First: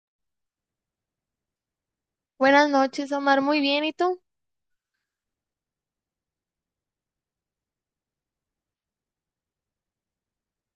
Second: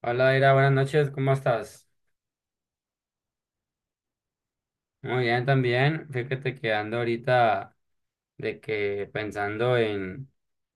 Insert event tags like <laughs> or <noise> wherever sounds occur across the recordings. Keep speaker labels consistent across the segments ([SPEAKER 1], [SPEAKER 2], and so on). [SPEAKER 1] Hola, Ira, buenas noches, ¿cómo estás?
[SPEAKER 2] Buenas noches, Omar. Muy bien, ¿y tú?
[SPEAKER 1] Muy bien también. Fíjate que ando ahorita de que pensando en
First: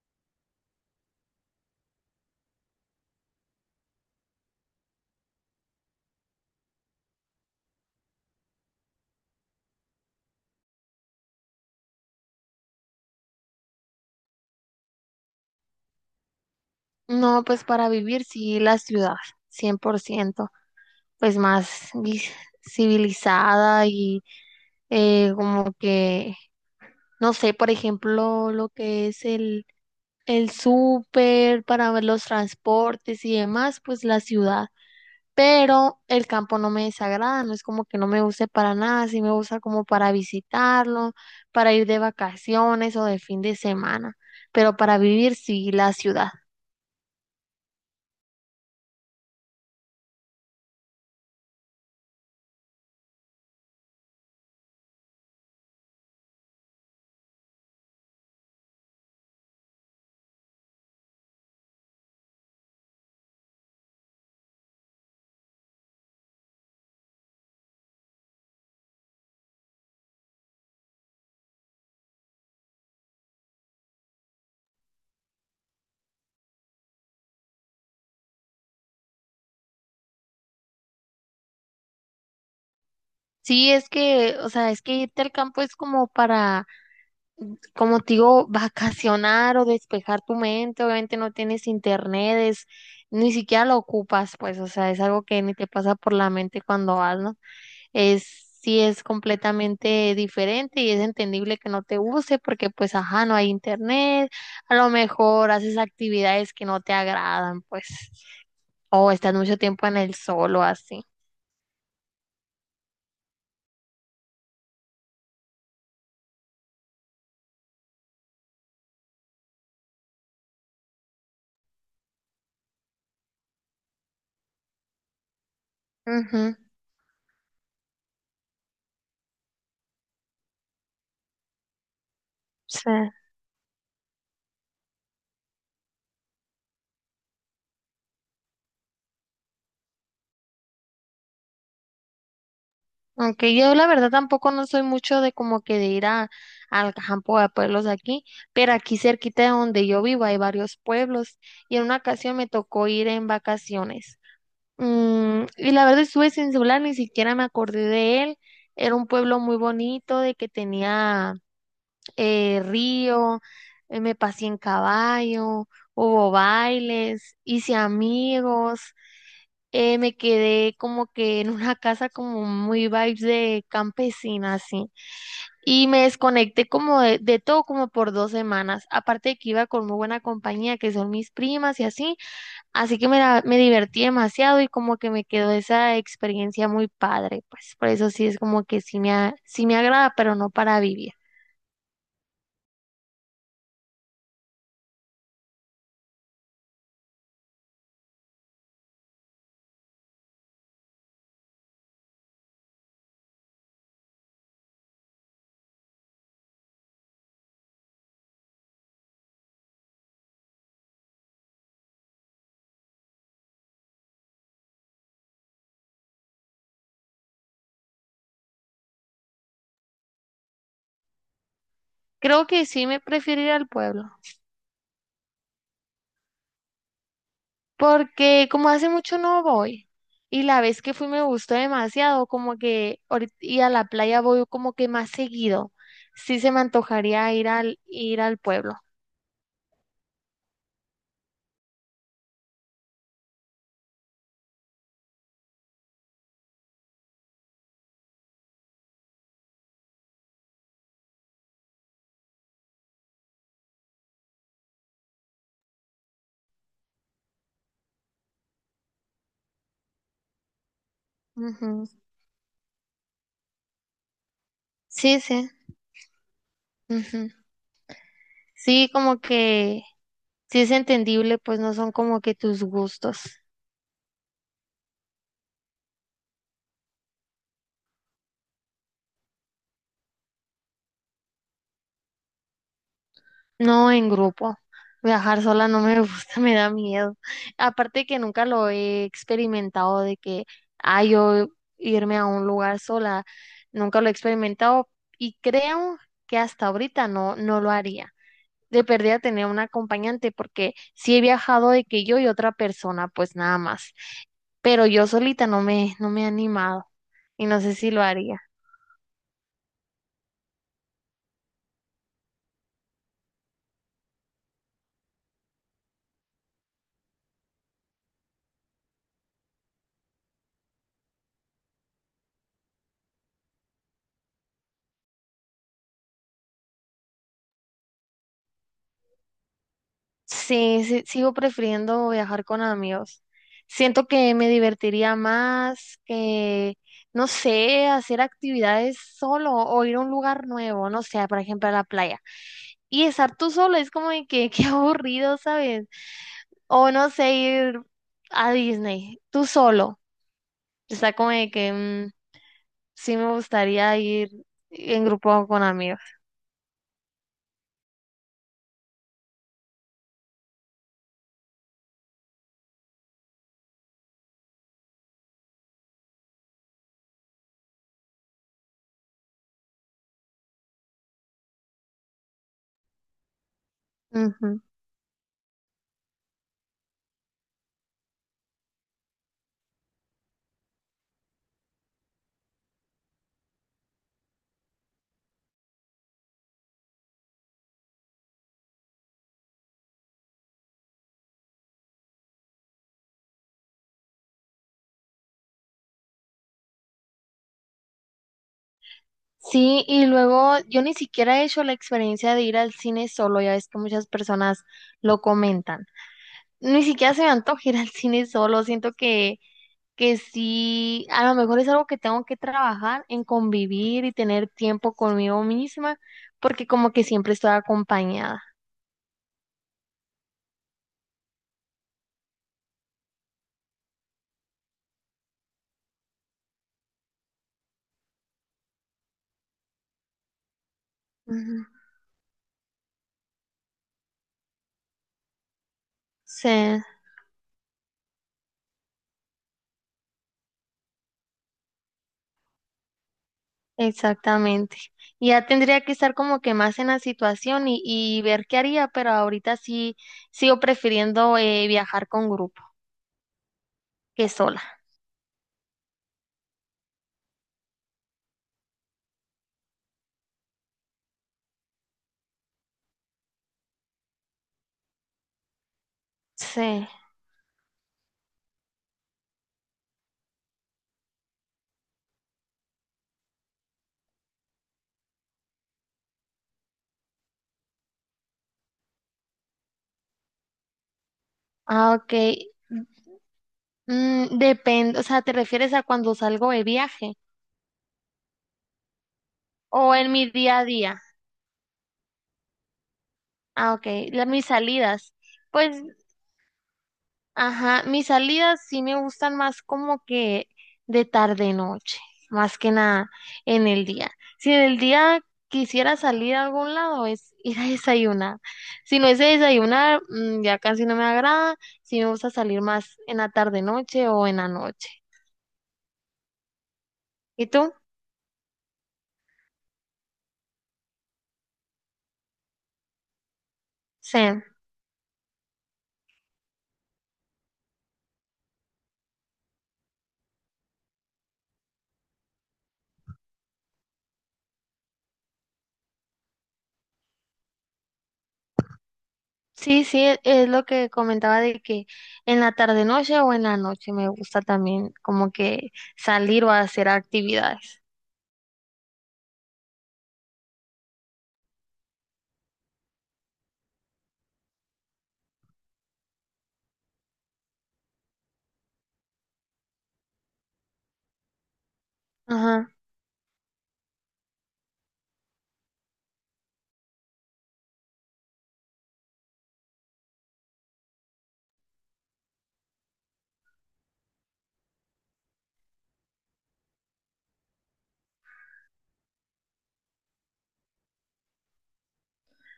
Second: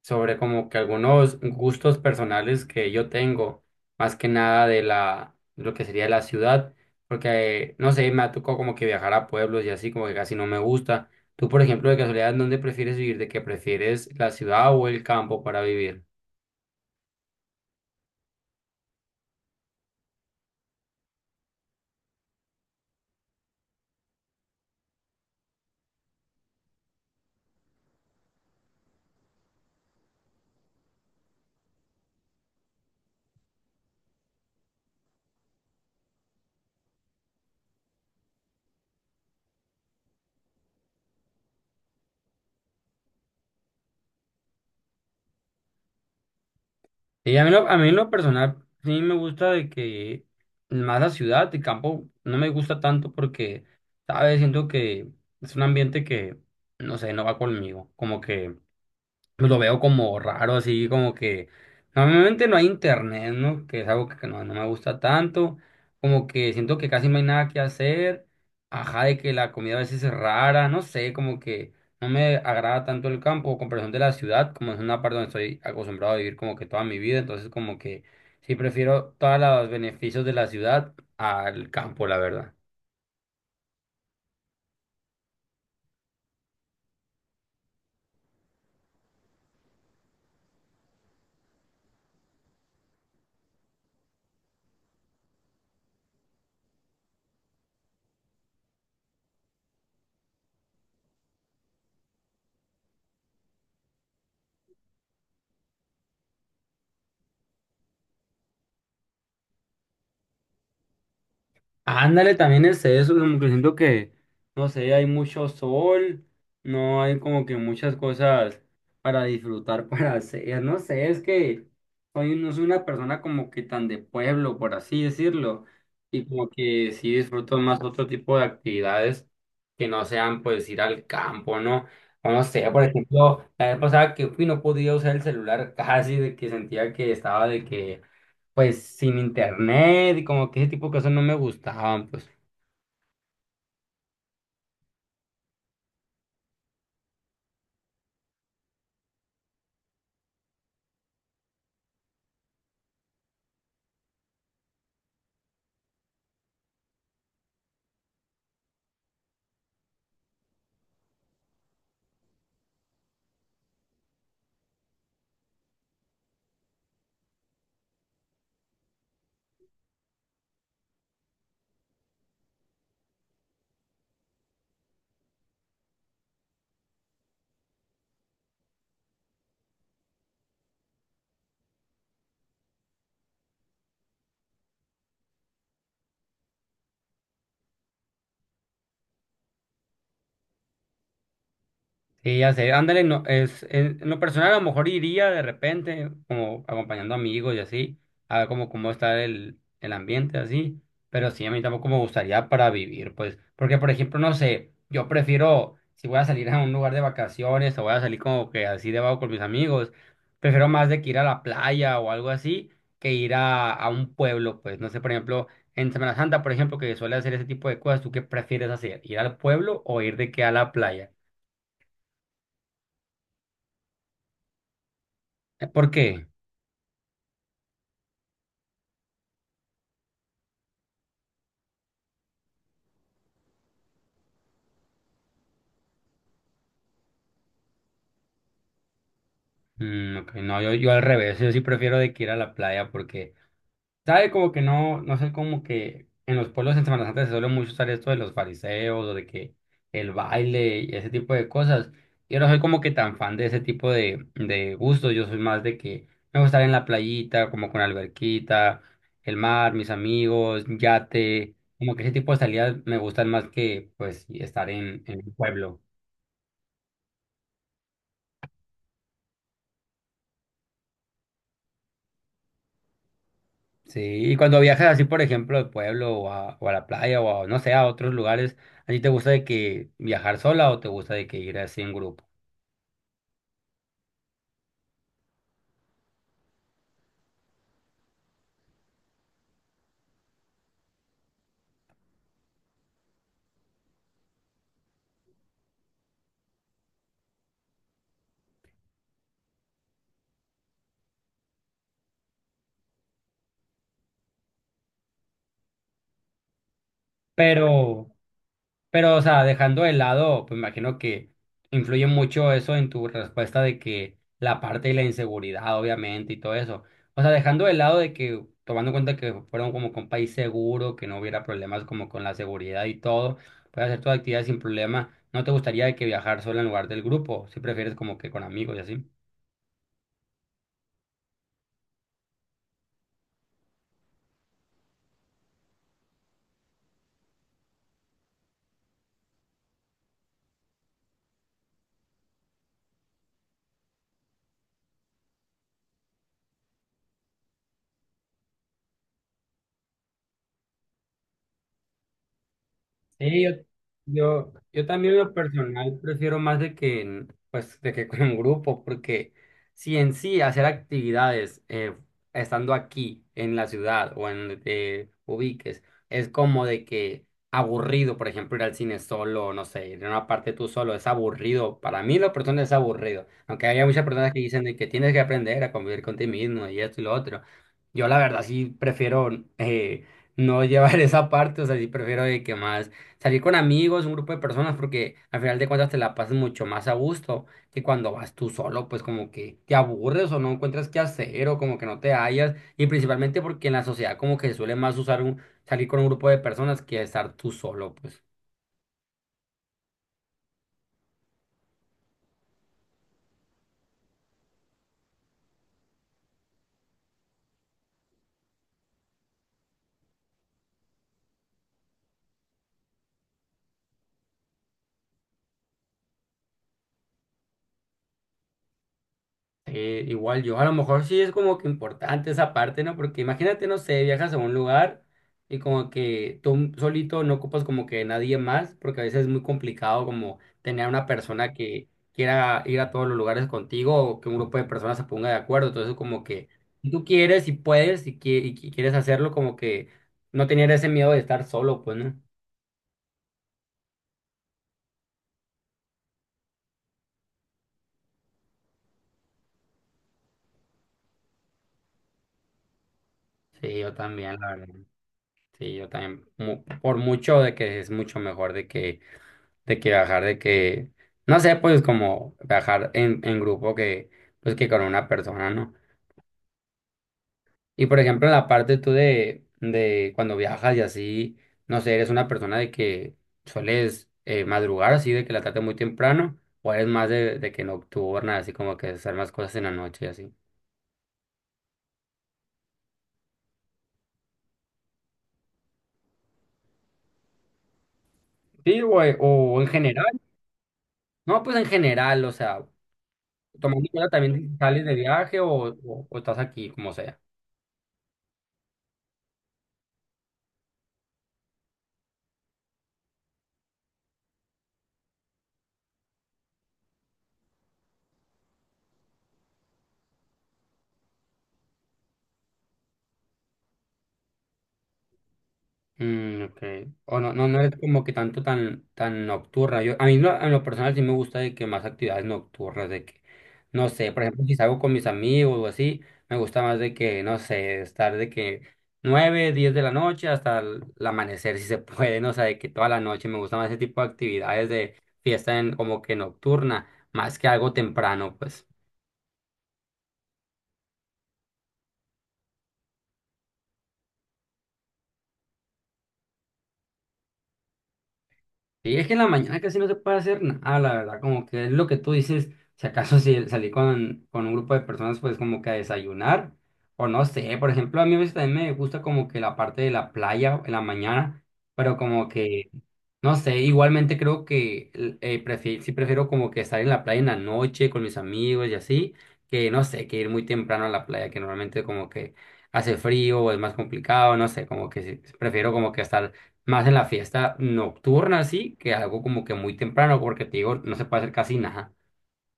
[SPEAKER 1] sobre como que algunos gustos personales que yo tengo, más que nada de la lo que sería la ciudad, porque no sé, me ha tocado como que viajar a pueblos y así como que casi no me gusta. Tú, por ejemplo, de casualidad, ¿dónde prefieres vivir? ¿De que prefieres la ciudad o el campo para vivir?
[SPEAKER 2] No, pues para vivir sí la ciudad, 100%, pues más vi- civilizada y como que, no sé, por ejemplo, lo que es el súper para ver los transportes y demás, pues la ciudad. Pero el campo no me desagrada, no es como que no me use para nada, sí me gusta como para visitarlo, para ir de vacaciones o de fin de semana, pero para vivir sí la ciudad.
[SPEAKER 1] Y a mí, a mí en lo personal sí me gusta de que más la ciudad, el campo no me gusta tanto porque, ¿sabes? Siento que es un ambiente que, no sé, no va conmigo. Como que pues lo veo como raro, así como que normalmente no hay internet, ¿no? Que es algo que no, no me gusta tanto, como que siento que casi no hay nada que hacer, ajá, de que la comida a veces es rara, no sé, como que no me agrada tanto el campo o comparación de la ciudad, como es una parte donde estoy acostumbrado a vivir como que toda mi vida, entonces como que sí prefiero todos los beneficios de la ciudad al campo, la verdad.
[SPEAKER 2] Sí, es que, o sea, es que irte al campo es como para, como te digo, vacacionar o despejar tu mente. Obviamente no tienes internet, es- ni siquiera lo ocupas, pues, o sea, es algo que ni te pasa por la mente cuando vas, ¿no? Es, sí es completamente diferente y es entendible que no te guste porque, pues, ajá, no hay internet, a lo mejor haces actividades que no te agradan, pues, o estás mucho tiempo en el sol o así.
[SPEAKER 1] Ándale, también es eso, como que siento que, no sé, hay mucho sol, no hay como que muchas cosas para disfrutar, <laughs> para hacer, no sé, es que no soy una persona como que tan de pueblo, por así decirlo, y como
[SPEAKER 2] Ujú,
[SPEAKER 1] que sí disfruto más otro tipo de actividades que no sean pues ir al campo, ¿no? O no sé, por
[SPEAKER 2] sí.
[SPEAKER 1] ejemplo, la vez pasada que fui no podía usar el celular casi de que sentía que estaba de que pues sin internet y como que ese tipo de cosas no me gustaban, pues.
[SPEAKER 2] Aunque yo la verdad tampoco no soy mucho de como que de ir a, al campo a pueblos aquí, pero aquí cerquita de donde yo vivo hay varios pueblos y en una ocasión me tocó ir en vacaciones. Mm, y la verdad estuve sin celular, ni siquiera me acordé de él. Era un pueblo muy bonito, de que tenía río, me pasé en caballo, hubo bailes, hice amigos me quedé como que en una casa como muy vibes de campesina, así. Y me desconecté como de todo como por dos semanas. Aparte de que iba con muy buena compañía, que son mis primas y así. Así que me, la- me divertí demasiado y como que me quedó esa experiencia muy padre. Pues por eso sí es como que sí me, a- sí me agrada, pero no para vivir.
[SPEAKER 1] Sí, ya sé, ándale, no, en lo personal a lo mejor iría de repente, como acompañando amigos y así, a ver cómo está el ambiente así, pero sí, a mí tampoco me gustaría para vivir, pues, porque por ejemplo, no sé, yo prefiero, si voy a salir a un lugar de vacaciones o voy a salir como que así de vago con mis amigos, prefiero más de que ir a la playa o algo así, que ir a un pueblo, pues, no sé, por ejemplo, en Semana Santa, por ejemplo, que suele hacer ese tipo de cosas, ¿tú qué prefieres hacer? ¿Ir al pueblo o ir de que a la playa?
[SPEAKER 2] Creo que sí me prefiero ir al pueblo.
[SPEAKER 1] ¿Por qué?
[SPEAKER 2] Porque como hace mucho no voy y la vez que fui me gustó demasiado, como que ahorit- y a la playa voy como que más seguido. Sí se me antojaría ir al pueblo.
[SPEAKER 1] Mm, ok, no, yo al revés, yo sí prefiero de que ir a la playa porque, ¿sabe? Como que no, no sé, como que en los pueblos en Semana Santa se suele mucho usar esto de los fariseos o de que el baile y ese tipo de cosas. Yo no soy como que tan fan de ese tipo de gustos, yo soy más de que me gusta estar en la playita, como con alberquita, el mar, mis amigos, yate,
[SPEAKER 2] Ujú.
[SPEAKER 1] como que ese tipo de salidas me gustan más que pues estar en
[SPEAKER 2] Sí,
[SPEAKER 1] un
[SPEAKER 2] sí.
[SPEAKER 1] pueblo.
[SPEAKER 2] Ujú. Sí, como que sí es entendible, pues no son como que tus gustos.
[SPEAKER 1] Sí, y cuando viajas así, por ejemplo, al pueblo o o a la playa o a, no sé, a otros lugares, ¿a ti te gusta de que viajar sola o te gusta de que ir así en grupo?
[SPEAKER 2] No, en grupo. Viajar sola no me gusta, <laughs> me da miedo. Aparte que nunca lo he experimentado de que, ah, yo irme a un lugar sola, nunca lo he experimentado y creo que hasta ahorita no, no lo haría. De perdida tener un acompañante porque sí he viajado de que yo y otra persona, pues nada más. Pero yo solita no me, no me he animado y no sé si lo
[SPEAKER 1] Pero,
[SPEAKER 2] haría.
[SPEAKER 1] pero o sea, dejando de lado, pues me imagino que influye mucho eso en tu respuesta de que la parte de la inseguridad, obviamente, y todo eso. O sea, dejando de lado de que, tomando en cuenta que fueron como con país seguro, que no hubiera problemas como con la seguridad y todo, puedes hacer tu actividad sin problema. ¿No te gustaría de que viajar sola en lugar del grupo? Si prefieres como que con amigos y así.
[SPEAKER 2] Sí, sí, sigo prefiriendo viajar con amigos. Siento que me divertiría más que, no sé, hacer actividades solo o ir a un lugar nuevo, no sé, por ejemplo, a la playa. Y estar tú solo es como de que, <laughs> qué aburrido, ¿sabes? O no sé, ir a Disney, tú solo. Está como de que mm, sí me
[SPEAKER 1] Sí,
[SPEAKER 2] gustaría ir
[SPEAKER 1] yo
[SPEAKER 2] en
[SPEAKER 1] también en lo
[SPEAKER 2] grupo con
[SPEAKER 1] personal
[SPEAKER 2] amigos.
[SPEAKER 1] prefiero más de que, pues, de que <laughs> con un grupo, porque si en sí hacer actividades estando aquí en la ciudad o en donde te ubiques es como de que aburrido, por ejemplo, ir al cine solo, no sé, ir a una parte tú solo, es aburrido. Para mí lo personal es aburrido, aunque haya muchas personas que
[SPEAKER 2] Ujú.
[SPEAKER 1] dicen de que tienes que aprender a convivir con ti mismo y esto y lo otro. Yo la verdad sí prefiero... eh, no llevar <laughs> esa parte, o sea, sí prefiero de que más salir con amigos, un grupo de personas, porque al final de cuentas te la pasas mucho más a gusto que cuando vas tú solo, pues como que te aburres o no encuentras qué hacer o como que no te hallas, y principalmente porque en la sociedad como que se suele más usar un, salir con un grupo de personas que estar tú solo, pues.
[SPEAKER 2] Sí, y luego yo ni siquiera he hecho la experiencia de ir al cine solo, ya ves que muchas personas lo comentan. Ni siquiera se me antoja <laughs> ir al cine solo, siento que sí, a lo mejor es algo que tengo que trabajar en convivir y tener tiempo conmigo misma, porque como que siempre estoy acompañada.
[SPEAKER 1] Sí, igual yo, a lo mejor sí es como que importante esa parte, ¿no? Porque imagínate, no sé, viajas a un lugar y como que tú solito no ocupas como que nadie más, porque a veces es muy complicado como tener una persona
[SPEAKER 2] Ujú.
[SPEAKER 1] que quiera ir a todos los lugares contigo o que un grupo de personas se ponga de acuerdo. Entonces como que
[SPEAKER 2] Sí,
[SPEAKER 1] si tú quieres, si puedes, si quieres hacerlo, como que no tener ese miedo de estar solo, pues, ¿no?
[SPEAKER 2] exactamente. Y ya tendría que estar como que más en la situación y ver qué haría, pero ahorita sí sigo prefiriendo viajar con grupo
[SPEAKER 1] Sí, yo
[SPEAKER 2] que
[SPEAKER 1] también, la
[SPEAKER 2] sola.
[SPEAKER 1] verdad. Sí, yo también. Por mucho de que es mucho mejor de que viajar, de que, no sé, pues como viajar en grupo que, pues que con una persona, ¿no?
[SPEAKER 2] Sí.
[SPEAKER 1] Y por ejemplo, en la parte tú de cuando viajas y así, no sé, eres una persona de que sueles madrugar así, de que la trate muy temprano, o eres más de que nocturna, así como que hacer más cosas en la noche y así.
[SPEAKER 2] Ah, ok. Mm, depende, o sea, ¿te refieres a cuando salgo de viaje
[SPEAKER 1] Sí, güey, o en
[SPEAKER 2] o en
[SPEAKER 1] general,
[SPEAKER 2] mi día a día?
[SPEAKER 1] no, pues en general, o sea,
[SPEAKER 2] Ah,
[SPEAKER 1] tomando en
[SPEAKER 2] ok.
[SPEAKER 1] cuenta
[SPEAKER 2] La- mis
[SPEAKER 1] también si sales de
[SPEAKER 2] salidas.
[SPEAKER 1] viaje
[SPEAKER 2] Pues,
[SPEAKER 1] o estás aquí, como sea.
[SPEAKER 2] ajá, mis salidas sí me gustan más como que de tarde noche, más que nada en el día. Si en el día quisiera salir a algún lado es ir a desayunar. Si no es de desayunar, mm, ya casi no me agrada. Sí me gusta salir más en la tarde noche o en la noche.
[SPEAKER 1] Mm, ok. O no,
[SPEAKER 2] ¿Y
[SPEAKER 1] no
[SPEAKER 2] tú?
[SPEAKER 1] es como que tan nocturna. Yo, a mí no en lo personal sí me gusta de que más actividades nocturnas, de que, no sé,
[SPEAKER 2] Sí.
[SPEAKER 1] por ejemplo, si salgo con mis amigos o así, me gusta más de que, no sé, estar de que 9, 10 de la noche hasta el amanecer, si se <laughs> puede, no sé, de que toda la noche me gusta más ese tipo de actividades de fiesta como que nocturna, más que algo temprano, pues.
[SPEAKER 2] Sí, sí, e- es lo que comentaba de que en la tarde noche o en la noche me gusta también como que salir o hacer actividades.
[SPEAKER 1] Y es que en la mañana casi no se puede hacer nada, la verdad, como que es lo que tú dices, si acaso si salí con un grupo de personas, pues como que a desayunar, o no sé, por ejemplo, a mí a veces también me gusta como que la parte de la playa en la mañana, pero como Mm. que
[SPEAKER 2] Ajá.
[SPEAKER 1] no sé, igualmente creo que sí prefiero como que estar en la playa en la noche con mis amigos y así, que no sé, que ir muy temprano a la playa, que normalmente como que hace frío o es más complicado, no sé, como que sí, prefiero como que estar más en la fiesta nocturna así, que algo como que muy temprano, porque te digo, no se puede hacer casi nada.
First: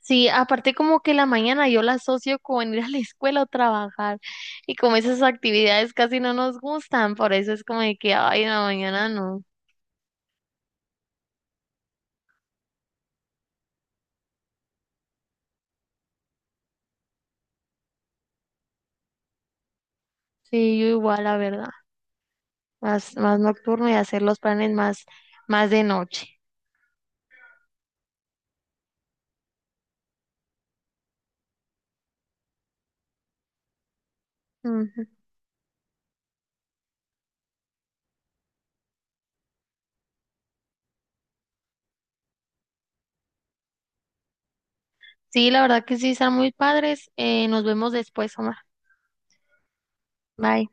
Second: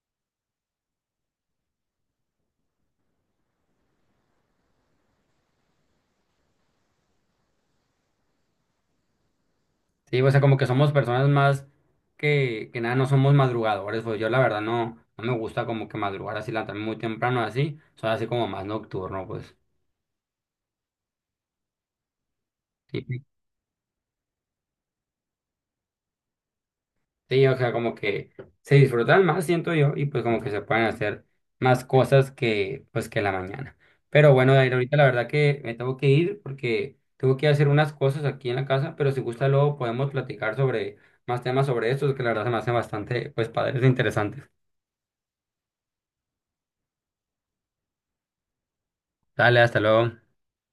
[SPEAKER 2] Sí, aparte como que la mañana yo la asocio con ir a la escuela o trabajar y como esas actividades casi no nos gustan, por eso es como de que, ay, en la mañana no.
[SPEAKER 1] Sí, o sea, como que somos personas más que nada, no somos madrugadores, pues yo la verdad no, no me gusta como que madrugar así, levantarme muy temprano así, soy así como más nocturno, pues.
[SPEAKER 2] Sí, yo igual, la verdad,
[SPEAKER 1] Sí,
[SPEAKER 2] más, más nocturno y hacer los planes más, más de noche.
[SPEAKER 1] Sí, o sea, como que se disfrutan más, siento yo, y pues como que se pueden hacer más cosas que pues que la mañana. Pero bueno, Dair, ahorita la
[SPEAKER 2] Ujú.
[SPEAKER 1] verdad que me tengo que ir porque tengo que hacer unas cosas aquí en la casa, pero si gusta luego podemos platicar sobre más temas sobre estos, que la verdad se me hacen bastante pues padres e interesantes.
[SPEAKER 2] Sí, la verdad que sí, están muy padres. Nos vemos después, Omar.
[SPEAKER 1] Dale, hasta luego.
[SPEAKER 2] Bye.